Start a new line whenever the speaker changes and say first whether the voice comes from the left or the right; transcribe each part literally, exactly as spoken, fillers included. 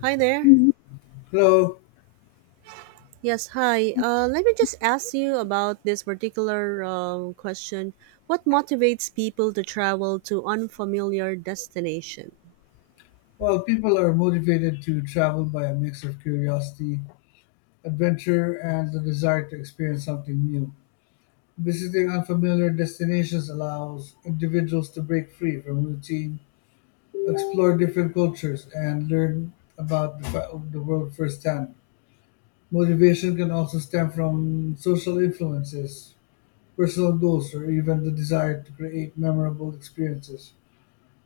right: Hi there.
left: Hello.
right: Yes, hi. Uh, let me just ask you about this particular um, question. What motivates people to travel to unfamiliar destination?
left: Well, people are motivated to travel by a mix of curiosity, adventure, and the desire to experience something new. Visiting unfamiliar destinations allows individuals to break free from routine, explore different cultures, and learn about the, fa- the world firsthand. Motivation can also stem from social influences, personal goals, or even the desire to create memorable experiences.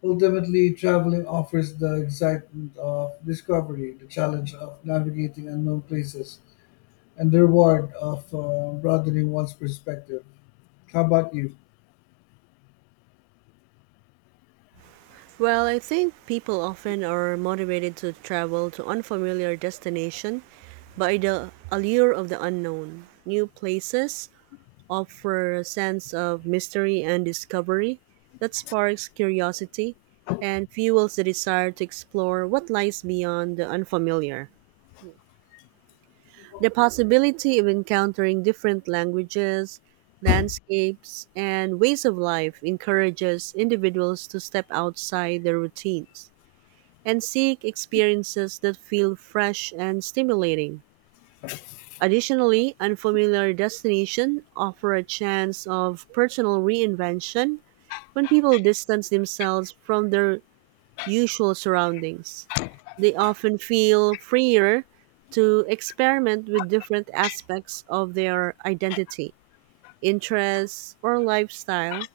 left: Ultimately, traveling offers the excitement of discovery, the challenge of navigating unknown places, and the reward of uh, broadening one's perspective. How about you?
right: Well, I think people often are motivated to travel to unfamiliar destination by the allure of the unknown. New places offer a sense of mystery and discovery that sparks curiosity and fuels the desire to explore what lies beyond the unfamiliar. The possibility of encountering different languages, landscapes, and ways of life encourages individuals to step outside their routines and seek experiences that feel fresh and stimulating. Additionally, unfamiliar destinations offer a chance of personal reinvention when people distance themselves from their usual surroundings. They often feel freer to experiment with different aspects of their identity, interests, or lifestyle.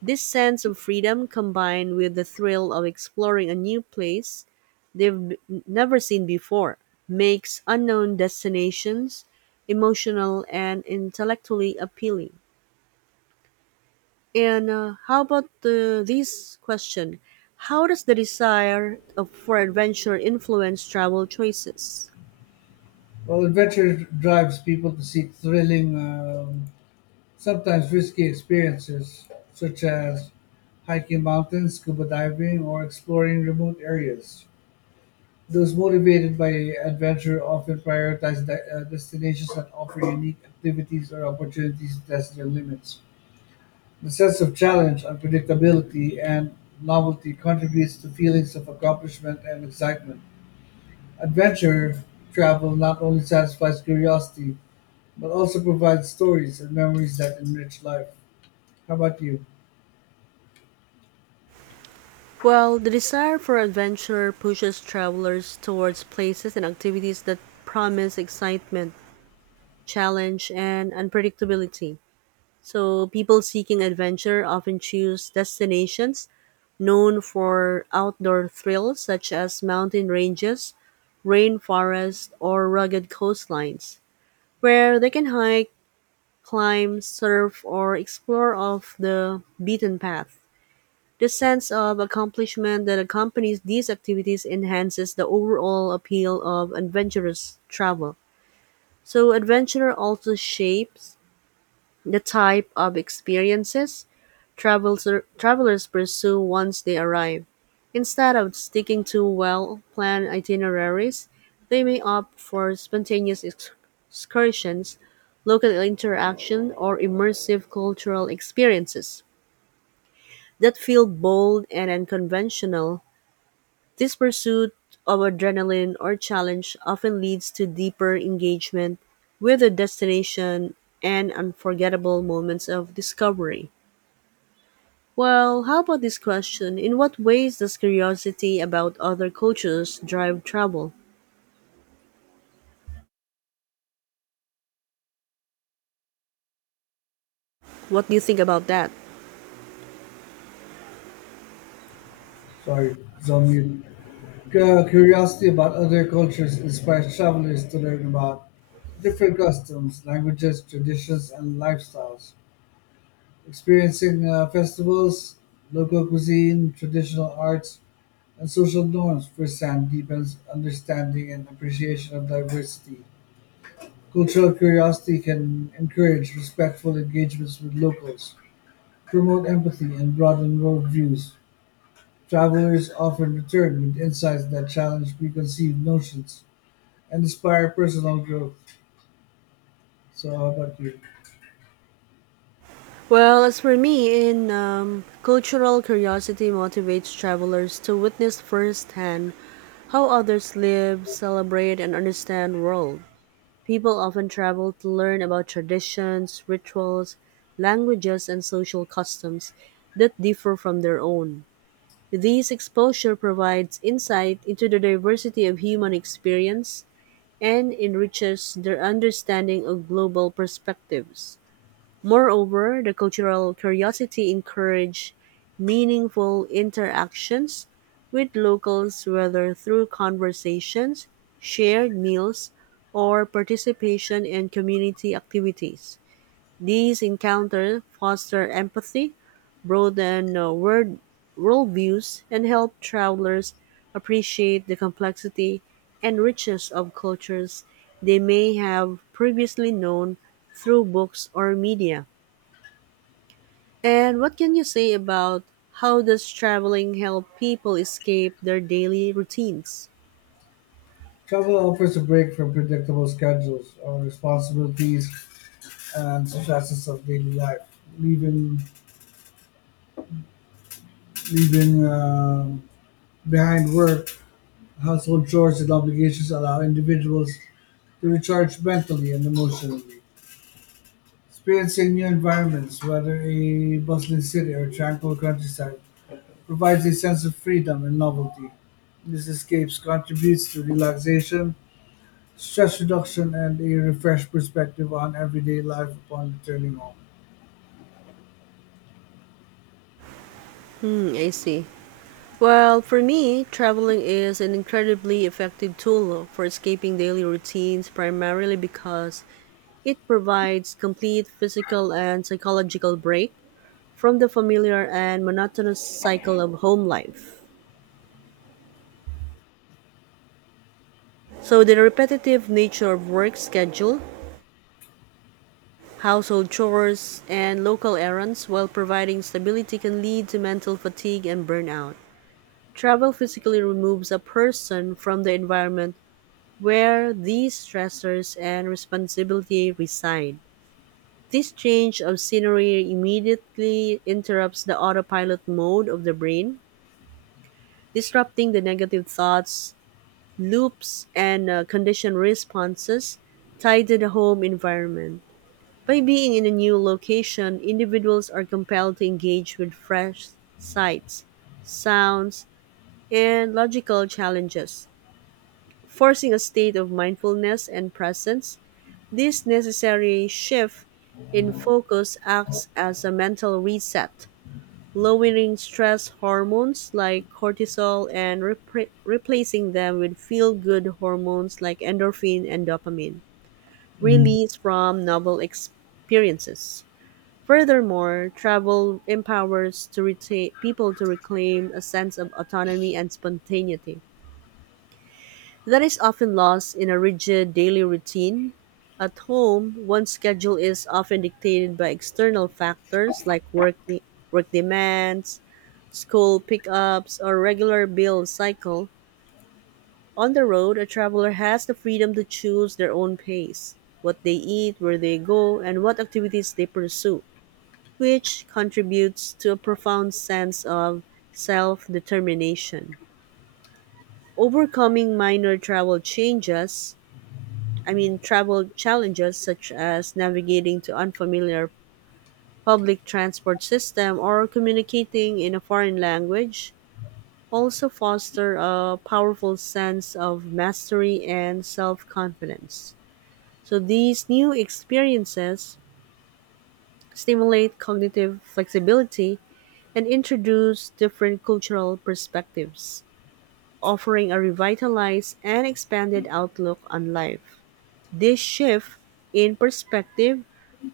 right: This sense of freedom combined with the thrill of exploring a new place they've b- never seen before makes unknown destinations emotional and intellectually appealing. And uh, how about the this question? How does the desire of, for adventure influence travel choices?
left: Well, adventure drives people to seek thrilling, um, sometimes risky experiences, such as hiking mountains, scuba diving, or exploring remote areas. Those motivated by adventure often prioritize de- uh, destinations that offer unique activities or opportunities to test their limits. The sense of challenge, unpredictability, and novelty contributes to feelings of accomplishment and excitement. Adventure travel not only satisfies curiosity, but also provides stories and memories that enrich life. How about you?
right: Well, the desire for adventure pushes travelers towards places and activities that promise excitement, challenge, and unpredictability. So, people seeking adventure often choose destinations known for outdoor thrills such as mountain ranges, rainforests, or rugged coastlines, where they can hike, climb, surf, or explore off the beaten path. The sense of accomplishment that accompanies these activities enhances the overall appeal of adventurous travel. So, adventure also shapes the type of experiences traveler, travelers pursue once they arrive. Instead of sticking to well planned itineraries, they may opt for spontaneous ex- excursions, local interaction, or immersive cultural experiences that feel bold and unconventional. This pursuit of adrenaline or challenge often leads to deeper engagement with the destination and unforgettable moments of discovery. Well, how about this question? In what ways does curiosity about other cultures drive travel? What do you think about that?
left: Sorry, it's on mute. Cu- Curiosity about other cultures inspires travelers to learn about different customs, languages, traditions, and lifestyles. Experiencing uh, festivals, local cuisine, traditional arts, and social norms present deepens understanding and appreciation of diversity. Cultural curiosity can encourage respectful engagements with locals, promote empathy, and broaden worldviews. Travelers often return with insights that challenge preconceived notions and inspire personal growth. So, how about you?
right: Well, as for me, in um, cultural curiosity motivates travelers to witness firsthand how others live, celebrate, and understand world. People often travel to learn about traditions, rituals, languages, and social customs that differ from their own. This exposure provides insight into the diversity of human experience and enriches their understanding of global perspectives. Moreover, the cultural curiosity encourage meaningful interactions with locals whether through conversations, shared meals, or participation in community activities. These encounters foster empathy, broaden uh, world worldviews, and help travelers appreciate the complexity and richness of cultures they may have previously known through books or media. And what can you say about how does traveling help people escape their daily routines?
left: Travel offers a break from predictable schedules or responsibilities and stresses of daily life, leaving leaving um behind work, household chores, and obligations, allow individuals to recharge mentally and emotionally. Experiencing new environments, whether a bustling city or tranquil countryside, provides a sense of freedom and novelty. These escapes contributes to relaxation, stress reduction, and a refreshed perspective on everyday life upon returning home.
right: Hmm, I see. Well, for me, traveling is an incredibly effective tool for escaping daily routines primarily because it provides complete physical and psychological break from the familiar and monotonous cycle of home life. So the repetitive nature of work schedule, household chores, and local errands while providing stability can lead to mental fatigue and burnout. Travel physically removes a person from the environment where these stressors and responsibility reside. This change of scenery immediately interrupts the autopilot mode of the brain, disrupting the negative thoughts, loops, and uh, conditioned responses tied to the home environment. By being in a new location, individuals are compelled to engage with fresh sights, sounds, and logical challenges, forcing a state of mindfulness and presence. This necessary shift in focus acts as a mental reset lowering stress hormones like cortisol and repra replacing them with feel good hormones like endorphin and dopamine,
left: Mm.
right: released from novel experiences. Furthermore, travel empowers to retain people to reclaim a sense of autonomy and spontaneity that is often lost in a rigid daily routine. At home, one's schedule is often dictated by external factors like working, work demands, school pickups, or regular bill cycle. On the road, a traveler has the freedom to choose their own pace, what they eat, where they go, and what activities they pursue, which contributes to a profound sense of self determination. Overcoming minor travel changes, I mean, travel challenges such as navigating to unfamiliar public transport system or communicating in a foreign language also foster a powerful sense of mastery and self-confidence. So these new experiences stimulate cognitive flexibility and introduce different cultural perspectives, offering a revitalized and expanded outlook on life. This shift in perspective,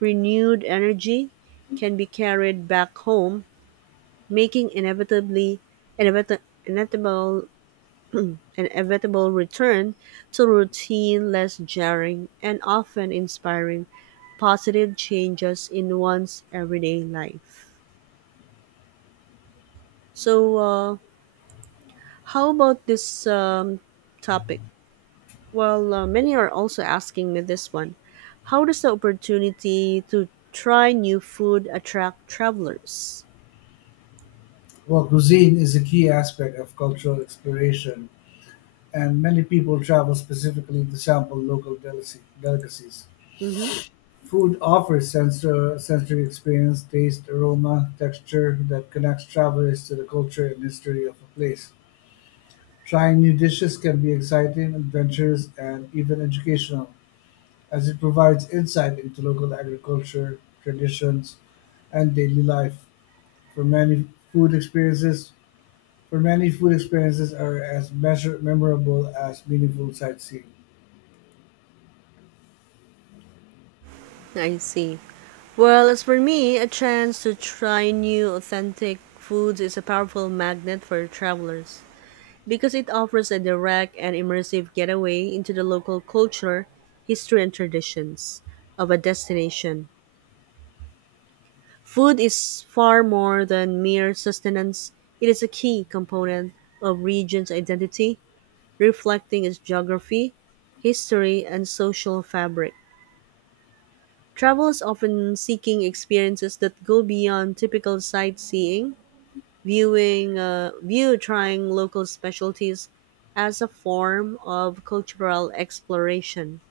right: renewed energy can be carried back home, making inevitably inevita- inevitable inevitable return to routine, less jarring, and often inspiring positive changes in one's everyday life. So, uh, how about this um, topic? Well, uh, many are also asking me this one. How does the opportunity to try new food attract travelers?
left: Well, cuisine is a key aspect of cultural exploration, and many people travel specifically to sample local delicacy- delicacies.
right: Mm-hmm.
left: Food offers sensor, sensory experience, taste, aroma, texture that connects travelers to the culture and history of a place. Trying new dishes can be exciting, adventurous, and even educational, as it provides insight into local agriculture, traditions, and daily life. For many food experiences, for many food experiences are as measure, memorable as meaningful sightseeing.
right: I see. Well, as for me, a chance to try new authentic foods is a powerful magnet for travelers, because it offers a direct and immersive getaway into the local culture, history, and traditions of a destination. Food is far more than mere sustenance, it is a key component of region's identity, reflecting its geography, history, and social fabric. Travellers often seeking experiences that go beyond typical sightseeing viewing uh, view trying local specialties as a form of cultural exploration.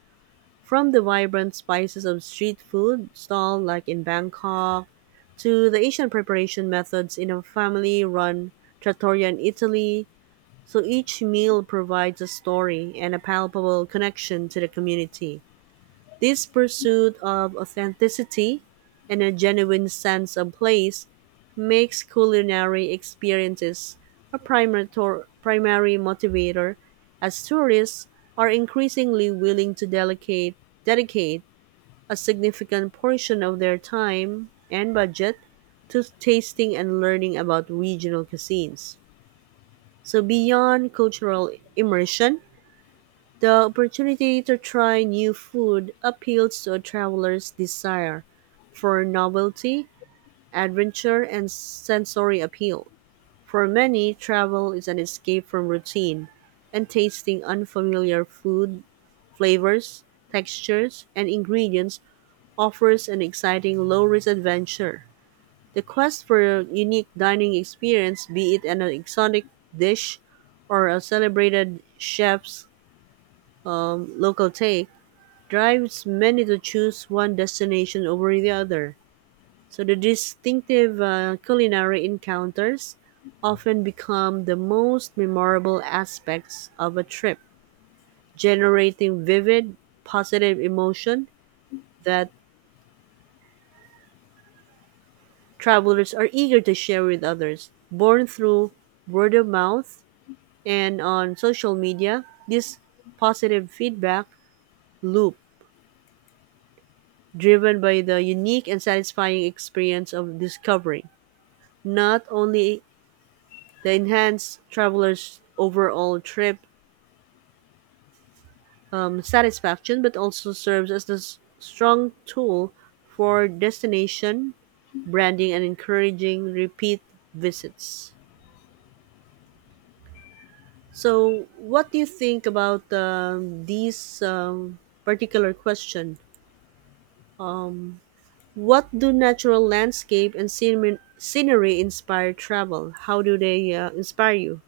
right: From the vibrant spices of street food stall like in Bangkok to the Asian preparation methods in a family-run trattoria in Italy, so each meal provides a story and a palpable connection to the community. This pursuit of authenticity and a genuine sense of place makes culinary experiences a primary, tor- primary motivator as tourists are increasingly willing to delegate, dedicate a significant portion of their time and budget to tasting and learning about regional cuisines. So beyond cultural immersion, the opportunity to try new food appeals to a traveler's desire for novelty, adventure, and sensory appeal. For many, travel is an escape from routine, and tasting unfamiliar food, flavors, textures, and ingredients offers an exciting low risk adventure. The quest for a unique dining experience, be it an exotic dish or a celebrated chef's um, local take, drives many to choose one destination over the other. So the distinctive uh, culinary encounters often become the most memorable aspects of a trip, generating vivid, positive emotion that travelers are eager to share with others. Born through word of mouth and on social media, this positive feedback loop driven by the unique and satisfying experience of discovery not only They enhance travelers' overall trip um, satisfaction, but also serves as a s- strong tool for destination branding and encouraging repeat visits. So, what do you think about um, these um, particular question? Um, what do natural landscape and scenery scenery inspire travel? How do they uh, inspire you?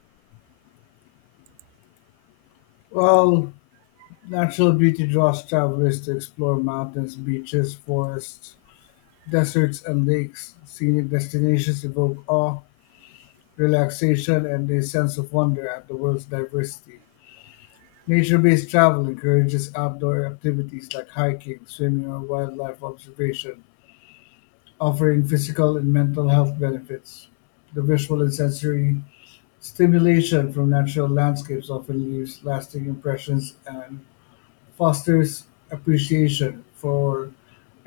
left: Well, natural beauty draws travelers to explore mountains, beaches, forests, deserts, and lakes. Scenic destinations evoke awe, relaxation, and a sense of wonder at the world's diversity. Nature-based travel encourages outdoor activities like hiking, swimming, or wildlife observation, offering physical and mental health benefits. The visual and sensory stimulation from natural landscapes often leaves lasting impressions and fosters appreciation for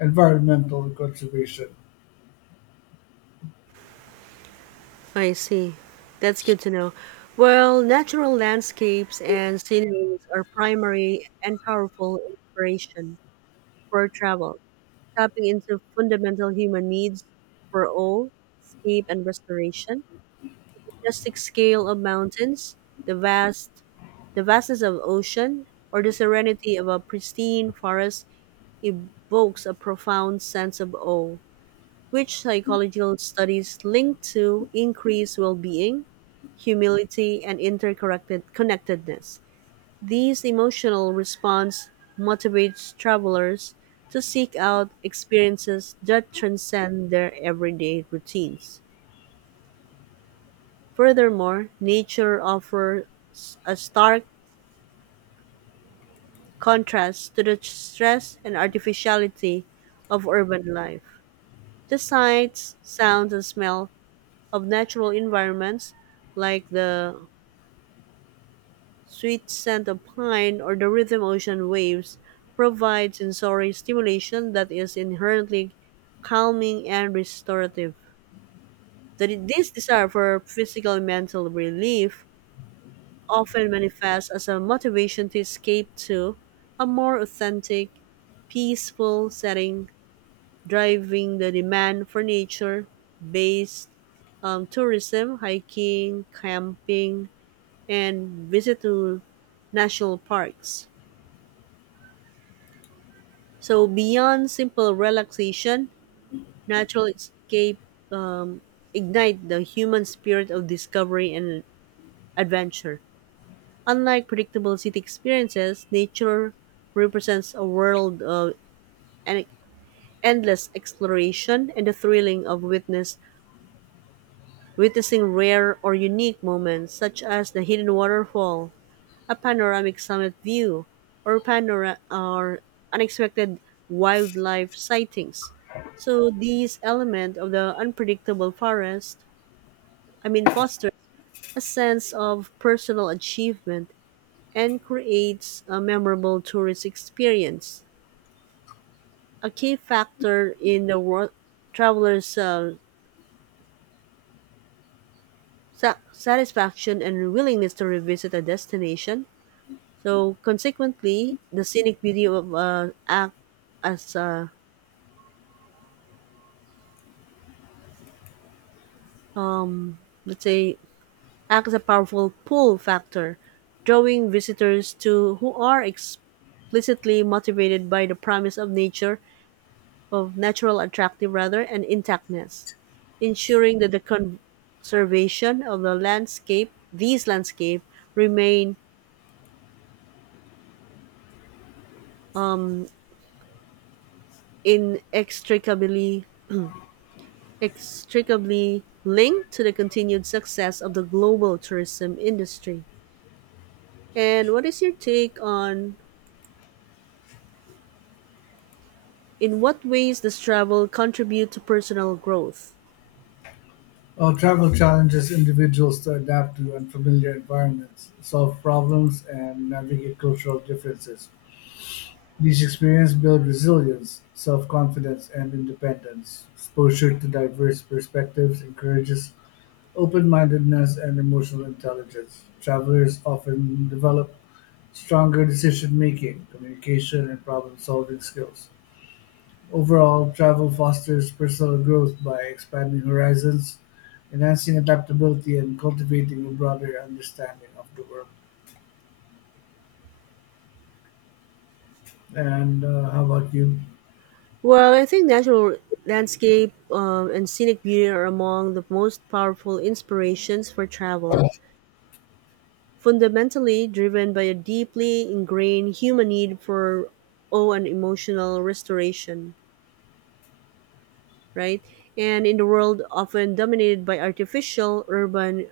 left: environmental conservation.
right: I see. That's good to know. Well, natural landscapes and sceneries are primary and powerful inspiration for travel, tapping into fundamental human needs for awe, escape, and restoration. Majestic scale of mountains, the vast, the vastness of ocean, or the serenity of a pristine forest evokes a profound sense of awe, which psychological studies link to increased well-being humility, and interconnected connectedness. These emotional response motivates travelers to seek out experiences that transcend their everyday routines. Furthermore, nature offers a stark contrast to the stress and artificiality of urban life. The sights, sounds, and smell of natural environments, like the sweet scent of pine, or the rhythm of ocean waves provide sensory stimulation that is inherently calming and restorative. The- This desire for physical and mental relief often manifests as a motivation to escape to a more authentic, peaceful setting, driving the demand for nature based um, tourism, hiking, camping, and visit to national parks. So beyond simple relaxation, natural escape ignite the human spirit of discovery and adventure. Unlike predictable city experiences, nature represents a world of en- endless exploration and the thrilling of witness witnessing rare or unique moments such as the hidden waterfall a panoramic summit view, or panora- or unexpected wildlife sightings. So these element of the unpredictable forest, I mean, fosters a sense of personal achievement and creates a memorable tourist experience. A key factor in the world traveler's uh, sa- satisfaction and willingness to revisit a destination. So, consequently, the scenic beauty of uh, act as uh, let's say act as a powerful pull factor, drawing visitors to who are explicitly motivated by the promise of nature of natural attractive rather and intactness, ensuring that the conservation of the landscape, these landscape remain inextricably extricably linked to the continued success of the global tourism industry. And what is your take on in what ways does travel contribute to personal growth?
left: Uh, Travel challenges individuals to adapt to unfamiliar environments, solve problems, and navigate cultural differences. These experiences build resilience, self-confidence, and independence. Exposure to diverse perspectives encourages open-mindedness and emotional intelligence. Travelers often develop stronger decision-making, communication, and problem-solving skills. Overall, travel fosters personal growth by expanding horizons, enhancing adaptability, and cultivating a broader understanding of the world. And uh, how about you?
right: Well, I think natural landscape um, and scenic beauty are among the most powerful inspirations for travel, fundamentally driven by a deeply ingrained human need for awe and emotional restoration, right? And in the world often dominated by artificial urban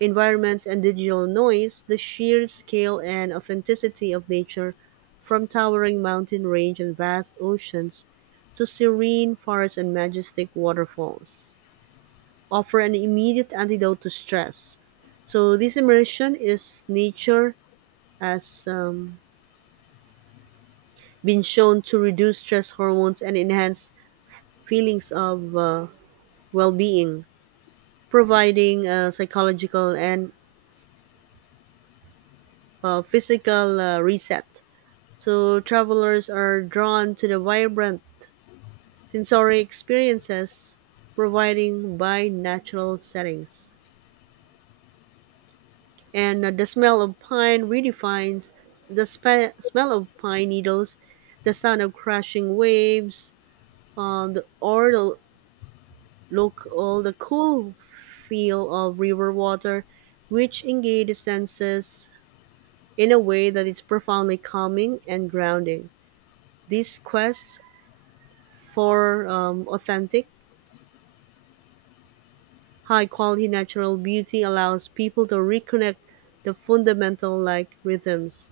right: environments and digital noise, the sheer scale and authenticity of nature, from towering mountain range and vast oceans to serene forests and majestic waterfalls, offer an immediate antidote to stress. So this immersion is nature has um, been shown to reduce stress hormones and enhance feelings of uh, well-being, providing a psychological and uh, physical uh, reset. So travelers are drawn to the vibrant sensory experiences provided by natural settings. And uh, The smell of pine redefines the spe- smell of pine needles, the sound of crashing waves, um, the, or the look all the cool feel of river water, which engage the senses in a way that is profoundly calming and grounding. These quests for um, authentic high quality natural beauty allows people to reconnect the fundamental like rhythms.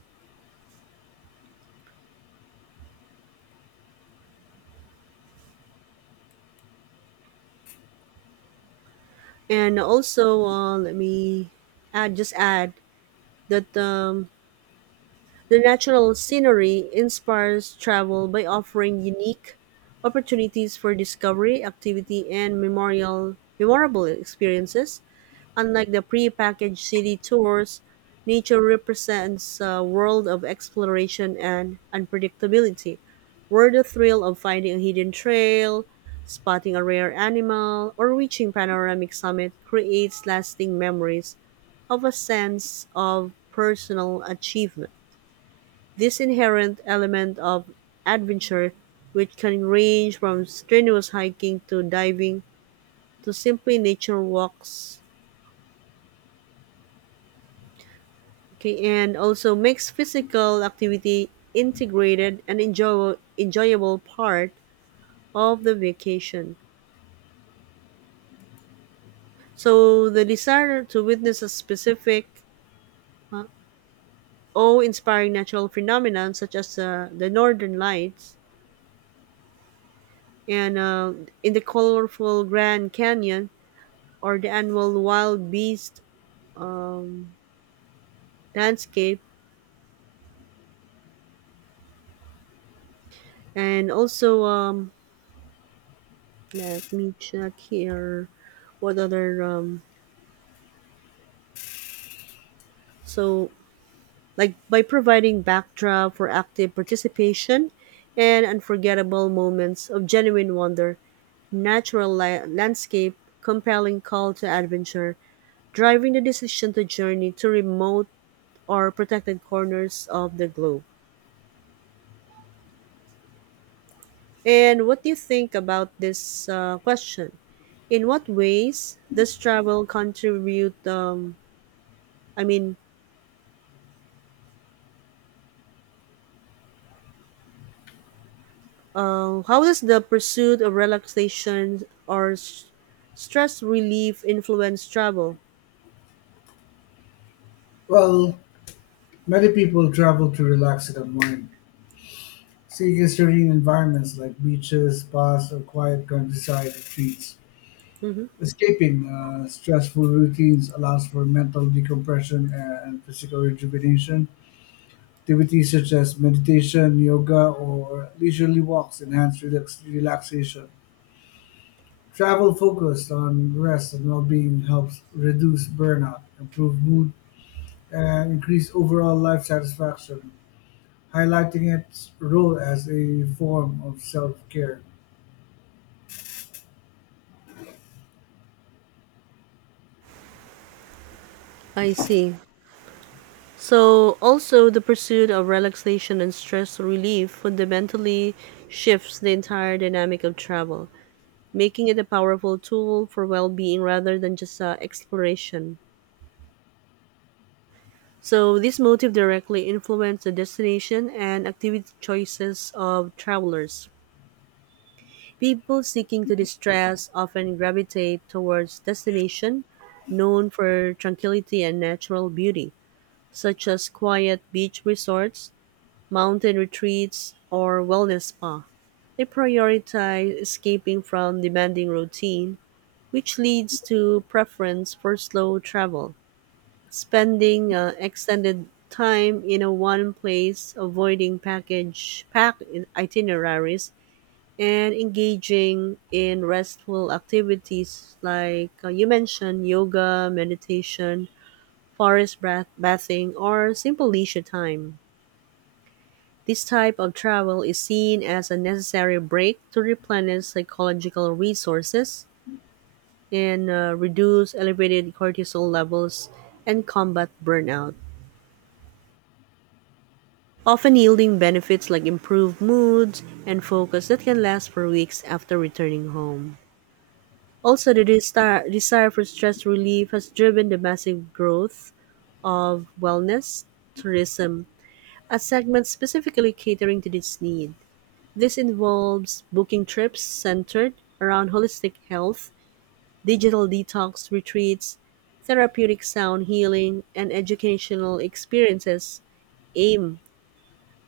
right: And also, uh, let me add, just add that um, the natural scenery inspires travel by offering unique opportunities for discovery, activity, and memorial memorable experiences. Unlike the pre-packaged city tours, nature represents a world of exploration and unpredictability, where the thrill of finding a hidden trail, spotting a rare animal, or reaching panoramic summit creates lasting memories of a sense of personal achievement. This inherent element of adventure, which can range from strenuous hiking to diving to simply nature walks, okay, and also makes physical activity integrated and enjoy- enjoyable part of the vacation. So the desire to witness a specific uh, awe inspiring natural phenomenon such as uh, the northern lights and uh, in the colorful Grand Canyon or the annual wild beast um, landscape and also um, let me check here what other um, so like by providing backdrop for active participation and unforgettable moments of genuine wonder, natural li- landscape, compelling call to adventure, driving the decision to journey to remote or protected corners of the globe. And what do you think about this uh, question? In what ways does travel contribute? Um, I mean, uh, How does the pursuit of relaxation or s- stress relief influence travel?
left: Well, many people travel to relax and unwind, seeking serene environments like beaches, spas, or quiet countryside retreats.
right: Hmm.
left: Escaping uh, stressful routines allows for mental decompression and physical rejuvenation. Activities such as meditation, yoga, or leisurely walks enhance relax- relaxation. Travel focused on rest and well being helps reduce burnout, improve mood, and increase overall life satisfaction, highlighting its role as a form of self care.
right: I see. So, also, the pursuit of relaxation and stress relief fundamentally shifts the entire dynamic of travel, making it a powerful tool for well being rather than just uh, exploration. So, this motive directly influences the destination and activity choices of travelers. People seeking to distress often gravitate towards destination known for tranquility and natural beauty, such as quiet beach resorts mountain retreats, or wellness spa. They prioritize escaping from demanding routine, which leads to preference for slow travel, spending uh, extended time in a one place, avoiding package packed itineraries, and engaging in restful activities like uh, you mentioned yoga, meditation, forest bath- bathing, or simple leisure time. This type of travel is seen as a necessary break to replenish psychological resources and uh, reduce elevated cortisol levels and combat burnout, often yielding benefits like improved moods and focus that can last for weeks after returning home. Also, the destar- desire for stress relief has driven the massive growth of wellness tourism, a segment specifically catering to this need. This involves booking trips centered around holistic health, digital detox retreats, therapeutic sound healing, and educational experiences aimed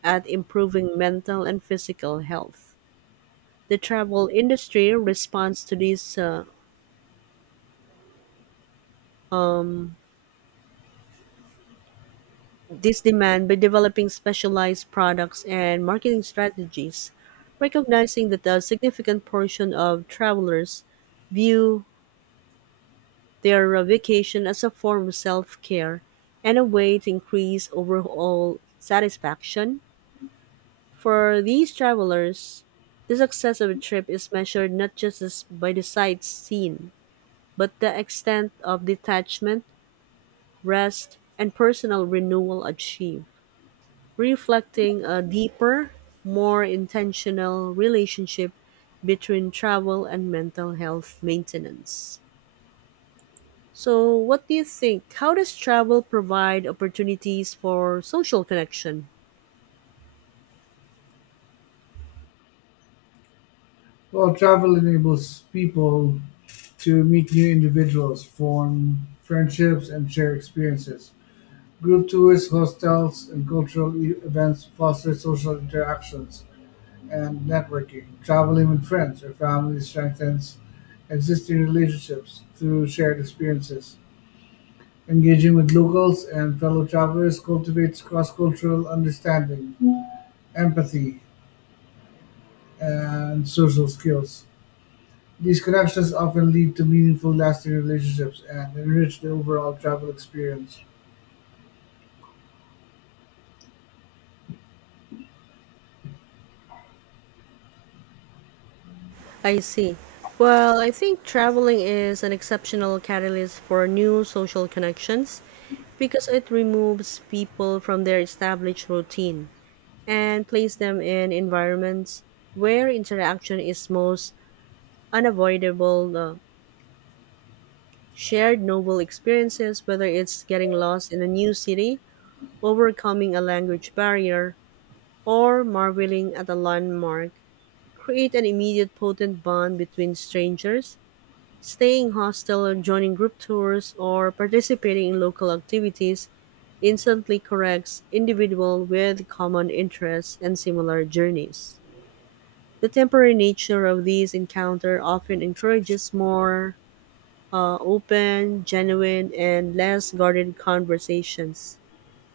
right: at improving mental and physical health. The travel industry responds to this uh, um, this demand by developing specialized products and marketing strategies, recognizing that a significant portion of travelers view they are a vacation as a form of self-care and a way to increase overall satisfaction. For these travelers, the success of a trip is measured not just as by the sights seen, but the extent of detachment, rest, and personal renewal achieved, reflecting a deeper, more intentional relationship between travel and mental health maintenance. So, what do you think? How does travel provide opportunities for social connection?
left: Well, travel enables people to meet new individuals, form friendships, and share experiences. Group tours, hostels, and cultural e- events foster social interactions and networking. Traveling with friends or family strengthens existing relationships through shared experiences. Engaging with locals and fellow travelers cultivates cross cultural understanding, empathy, and social skills. These connections often lead to meaningful, lasting relationships and enrich the overall travel experience.
right: I see. Well, I think traveling is an exceptional catalyst for new social connections because it removes people from their established routine and places them in environments where interaction is most unavoidable. Uh, shared novel experiences, whether it's getting lost in a new city, overcoming a language barrier, or marveling at a landmark create an immediate potent bond between strangers. Staying hostel, joining group tours, or participating in local activities instantly connects individual with common interests and similar journeys. The temporary nature of these encounter often encourages more uh, open, genuine, and less guarded conversations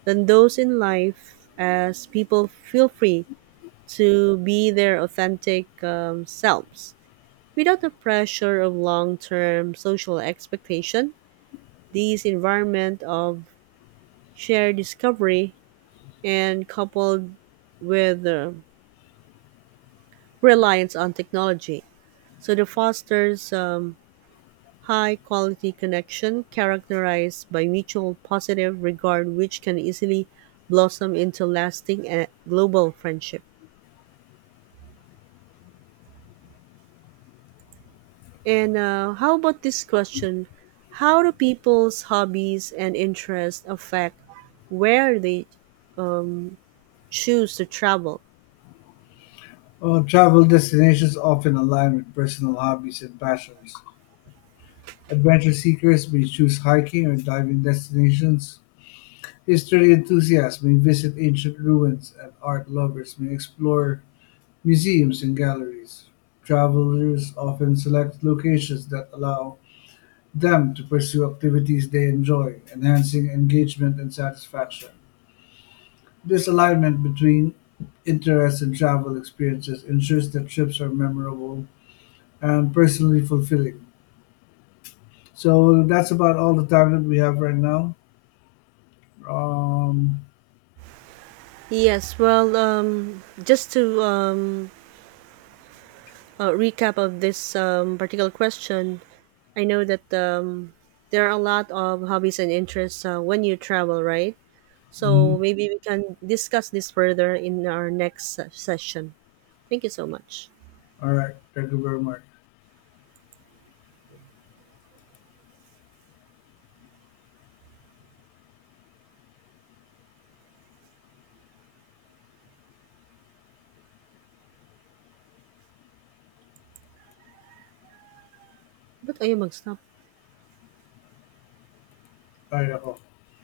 right: than those in life, as people feel free to be their authentic um, selves. Without the pressure of long term social expectation, this environment of shared discovery and coupled with uh, reliance on technology. So the fosters um, high quality connection characterized by mutual positive regard, which can easily blossom into lasting and global friendship. And uh, how about this question? How do people's hobbies and interests affect where they um, choose to travel?
left: While travel destinations often align with personal hobbies and passions, adventure seekers may choose hiking or diving destinations. History enthusiasts may visit ancient ruins, and art lovers may explore museums and galleries. Travelers often select locations that allow them to pursue activities they enjoy, enhancing engagement and satisfaction. This alignment between interests and travel experiences ensures that trips are memorable and personally fulfilling. So that's about all the time that we have right now. Um,
right: Yes, well, um, just to um, uh, recap of this um, particular question, I know that um, there are a lot of hobbies and interests uh, when you travel, right?
left: mhm.
right: So maybe we can discuss this further in our next se- session. Thank you so much.
left: All right. Thank you very much.
right: Ba't ayaw mag-stop?
left: Bye, ako.